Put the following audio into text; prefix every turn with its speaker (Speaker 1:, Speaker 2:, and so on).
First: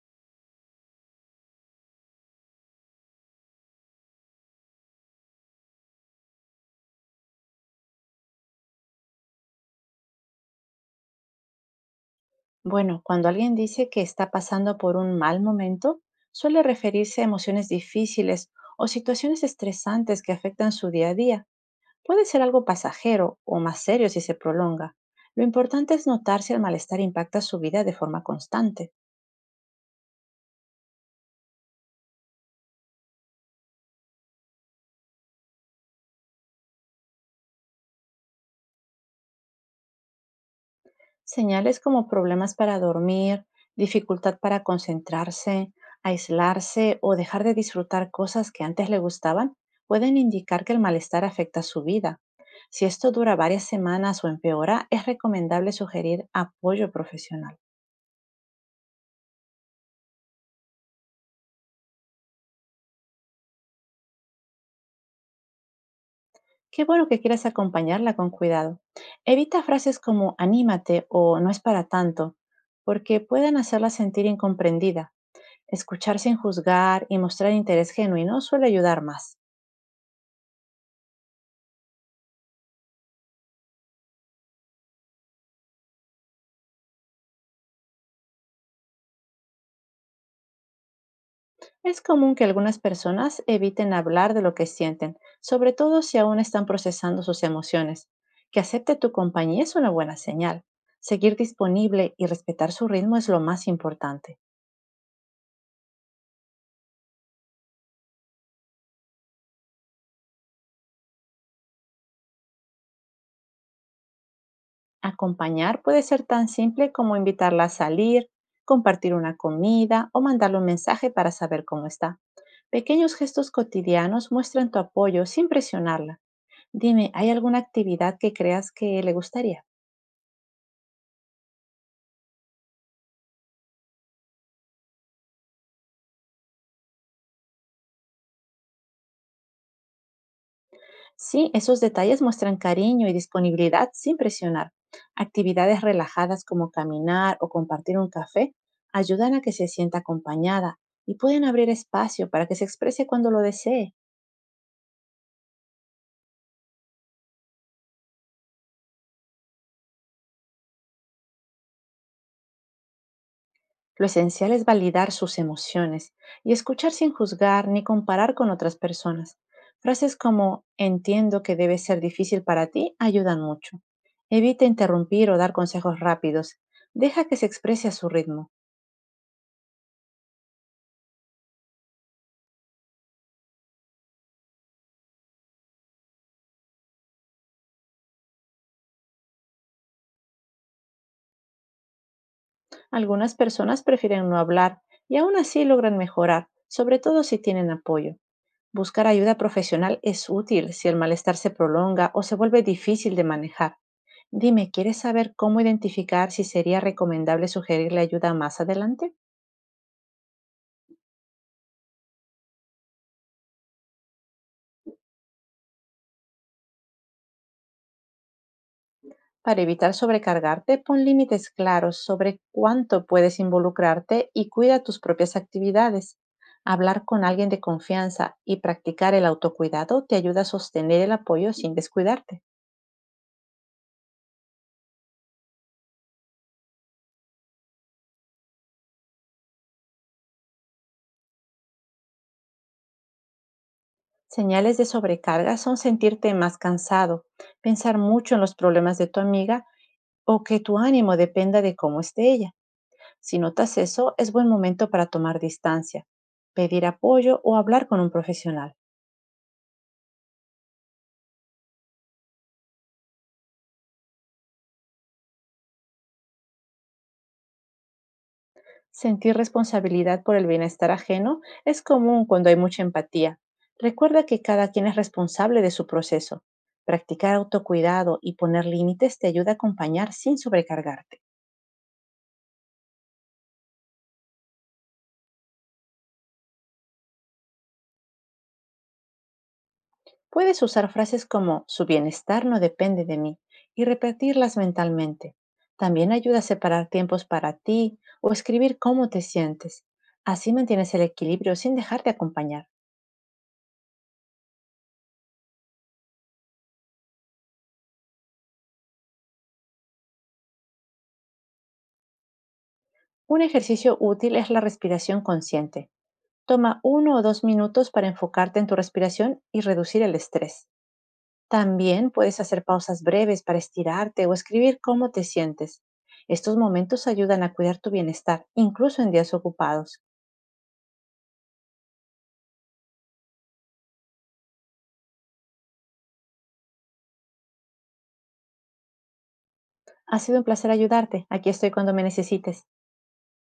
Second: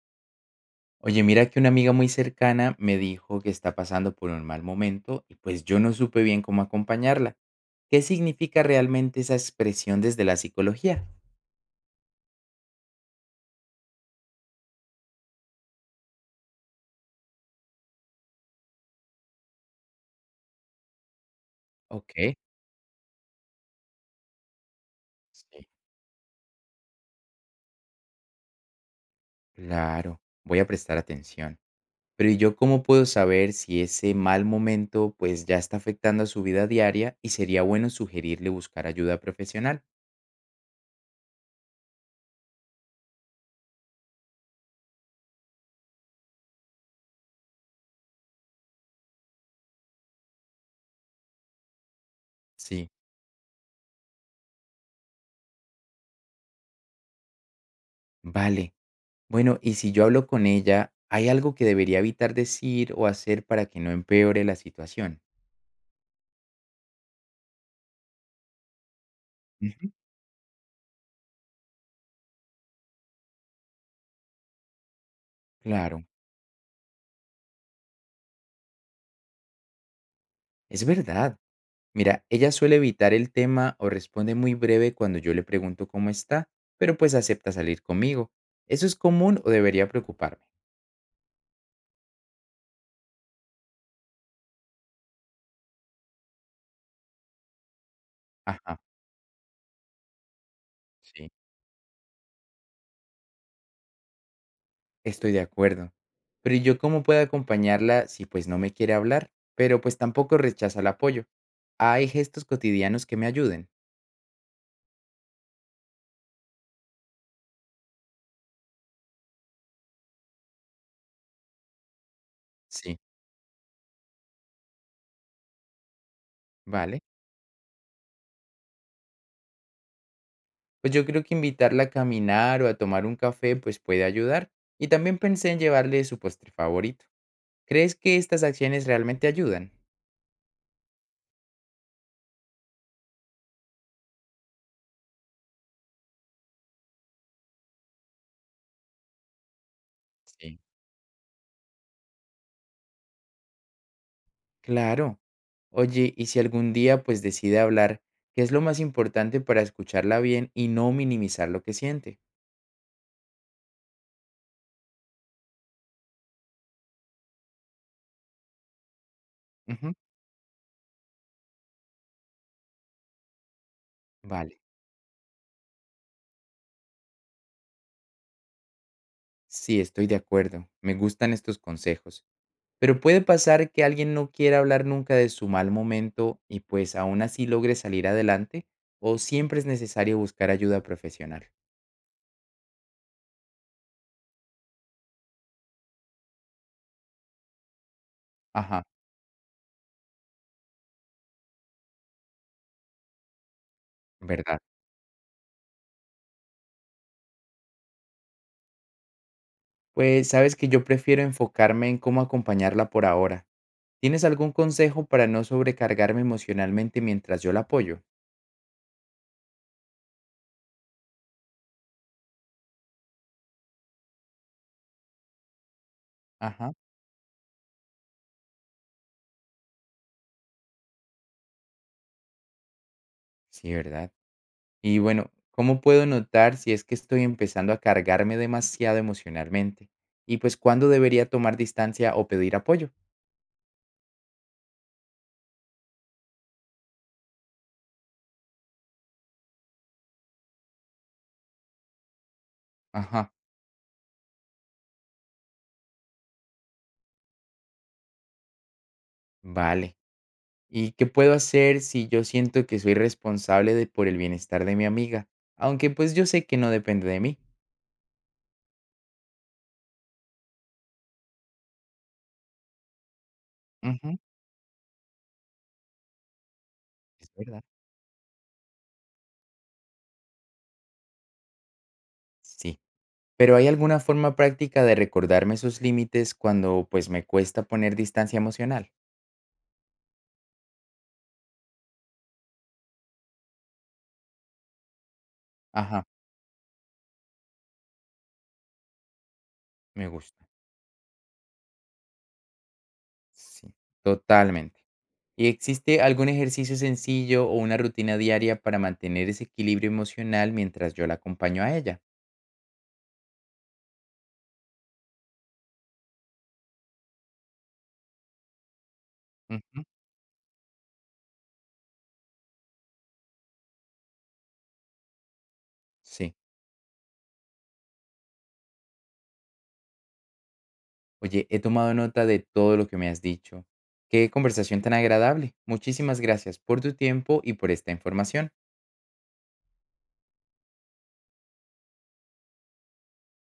Speaker 1: Oye, mira que una amiga muy cercana me dijo que está pasando por un mal momento y pues yo no supe bien cómo acompañarla. ¿Qué significa realmente esa expresión desde la psicología?
Speaker 2: Bueno, cuando alguien dice que está pasando por un mal momento, suele referirse a emociones difíciles o situaciones estresantes que afectan su día a día.
Speaker 1: Ok,
Speaker 2: Puede ser algo pasajero o más serio si se prolonga. Lo
Speaker 1: sí,
Speaker 2: importante es notar si el malestar impacta su vida de forma constante.
Speaker 1: claro, voy a prestar atención. Pero ¿y yo cómo puedo saber si ese mal momento pues ya está afectando a su vida diaria y sería bueno sugerirle buscar ayuda profesional?
Speaker 2: Señales como problemas para dormir, dificultad para concentrarse, aislarse o dejar de disfrutar cosas que antes le gustaban pueden indicar que el malestar afecta su vida. Si
Speaker 1: Sí,
Speaker 2: esto dura varias semanas o empeora, es recomendable sugerir apoyo profesional.
Speaker 1: vale. Bueno, y si yo hablo con ella, ¿hay algo que debería evitar decir o hacer para que no empeore la situación?
Speaker 2: Qué bueno que quieras acompañarla con cuidado. Evita frases como anímate o no es para tanto, porque pueden hacerla sentir incomprendida.
Speaker 1: Claro,
Speaker 2: Escuchar sin juzgar y mostrar interés genuino suele ayudar más.
Speaker 1: es verdad. Mira, ella suele evitar el tema o responde muy breve cuando yo le pregunto cómo está, pero pues acepta salir conmigo. ¿Eso es común o debería preocuparme?
Speaker 2: Es común que algunas personas eviten hablar de lo que sienten, sobre todo si aún están procesando sus emociones. Que
Speaker 1: Ajá,
Speaker 2: acepte tu compañía es una buena señal.
Speaker 1: sí,
Speaker 2: Seguir disponible y respetar su ritmo es lo más importante.
Speaker 1: estoy de acuerdo. Pero ¿y yo cómo puedo acompañarla si pues no me quiere hablar, pero pues tampoco rechaza el apoyo? ¿Hay gestos cotidianos que me ayuden?
Speaker 2: Acompañar puede ser tan simple como invitarla a salir, compartir una comida o mandarle un mensaje para saber cómo está.
Speaker 1: Sí,
Speaker 2: Pequeños gestos cotidianos muestran tu apoyo sin presionarla.
Speaker 1: vale.
Speaker 2: Dime, ¿hay alguna actividad que creas que le gustaría?
Speaker 1: Pues yo creo que invitarla a caminar o a tomar un café pues puede ayudar. Y también pensé en llevarle su postre favorito. ¿Crees que estas acciones realmente ayudan?
Speaker 2: Sí, esos detalles muestran cariño y disponibilidad sin presionar. Actividades relajadas como caminar o compartir un café ayudan a que se sienta
Speaker 1: Sí.
Speaker 2: acompañada y pueden abrir espacio para que se exprese cuando lo desee.
Speaker 1: Claro. Oye, y si algún día pues decide hablar, ¿qué es lo más importante para escucharla bien y no minimizar lo que siente?
Speaker 2: Lo esencial es validar sus emociones y escuchar sin juzgar ni comparar con otras personas.
Speaker 1: Ujú.
Speaker 2: Frases como entiendo que debe ser difícil para ti ayudan mucho.
Speaker 1: Vale,
Speaker 2: Evita interrumpir o dar consejos rápidos. Deja que se exprese a su ritmo.
Speaker 1: sí, estoy de acuerdo. Me gustan estos consejos. Pero puede pasar que alguien no quiera hablar nunca de su mal momento y pues aún así logre salir adelante, o siempre es necesario buscar ayuda profesional.
Speaker 2: Algunas personas prefieren no hablar y aún así logran mejorar, sobre todo si tienen apoyo.
Speaker 1: Ajá,
Speaker 2: Buscar ayuda profesional es útil si el malestar se prolonga o se vuelve difícil de manejar.
Speaker 1: ¿verdad?
Speaker 2: Dime, ¿quieres saber cómo identificar si sería recomendable sugerirle ayuda más adelante?
Speaker 1: Pues sabes que yo prefiero enfocarme en cómo acompañarla por ahora. ¿Tienes algún consejo para no sobrecargarme emocionalmente mientras yo la apoyo?
Speaker 2: Para evitar sobrecargarte, pon límites claros sobre cuánto puedes involucrarte y cuida tus propias actividades.
Speaker 1: Ajá.
Speaker 2: Hablar con alguien de confianza y practicar el autocuidado te ayuda a sostener el apoyo sin descuidarte.
Speaker 1: Sí, ¿verdad? Y bueno, ¿cómo puedo notar si es que estoy empezando a cargarme demasiado emocionalmente? Y pues, ¿cuándo debería tomar distancia o pedir apoyo?
Speaker 2: Señales de sobrecarga son sentirte más cansado, pensar mucho en los problemas de tu amiga o que tu ánimo dependa de cómo esté ella.
Speaker 1: Ajá.
Speaker 2: Si notas eso, es buen momento para tomar distancia, pedir apoyo o hablar con un profesional.
Speaker 1: Vale. ¿Y qué puedo hacer si yo siento que soy responsable de, por el bienestar de mi amiga? Aunque pues yo sé que no depende de mí.
Speaker 2: Sentir responsabilidad por el bienestar ajeno es común cuando hay mucha empatía.
Speaker 1: Ujú,
Speaker 2: Recuerda que cada quien es responsable de su proceso.
Speaker 1: es
Speaker 2: Practicar
Speaker 1: verdad.
Speaker 2: autocuidado y poner límites te ayuda a acompañar sin sobrecargarte.
Speaker 1: Sí. Pero ¿hay alguna forma práctica de recordarme esos límites cuando pues me cuesta poner distancia emocional?
Speaker 2: Puedes usar frases como su bienestar no depende de mí y repetirlas mentalmente.
Speaker 1: Ajá,
Speaker 2: También ayuda a separar tiempos para ti o escribir cómo te sientes.
Speaker 1: me gusta.
Speaker 2: Así mantienes el equilibrio sin dejarte acompañar.
Speaker 1: Sí, totalmente. ¿Y existe algún ejercicio sencillo o una rutina diaria para mantener ese equilibrio emocional mientras yo la acompaño a ella?
Speaker 2: Un ejercicio útil es la respiración consciente. Toma 1 o 2 minutos para enfocarte en tu respiración y
Speaker 1: Ujú,
Speaker 2: reducir el estrés. También puedes hacer pausas breves para estirarte o escribir cómo te sientes.
Speaker 1: sí.
Speaker 2: Estos momentos ayudan a cuidar tu bienestar, incluso en días ocupados.
Speaker 1: Oye, he tomado nota de todo lo que me has dicho. Qué conversación tan agradable. Muchísimas gracias por tu tiempo y por esta información.
Speaker 2: Ha sido un placer ayudarte. Aquí estoy cuando me necesites.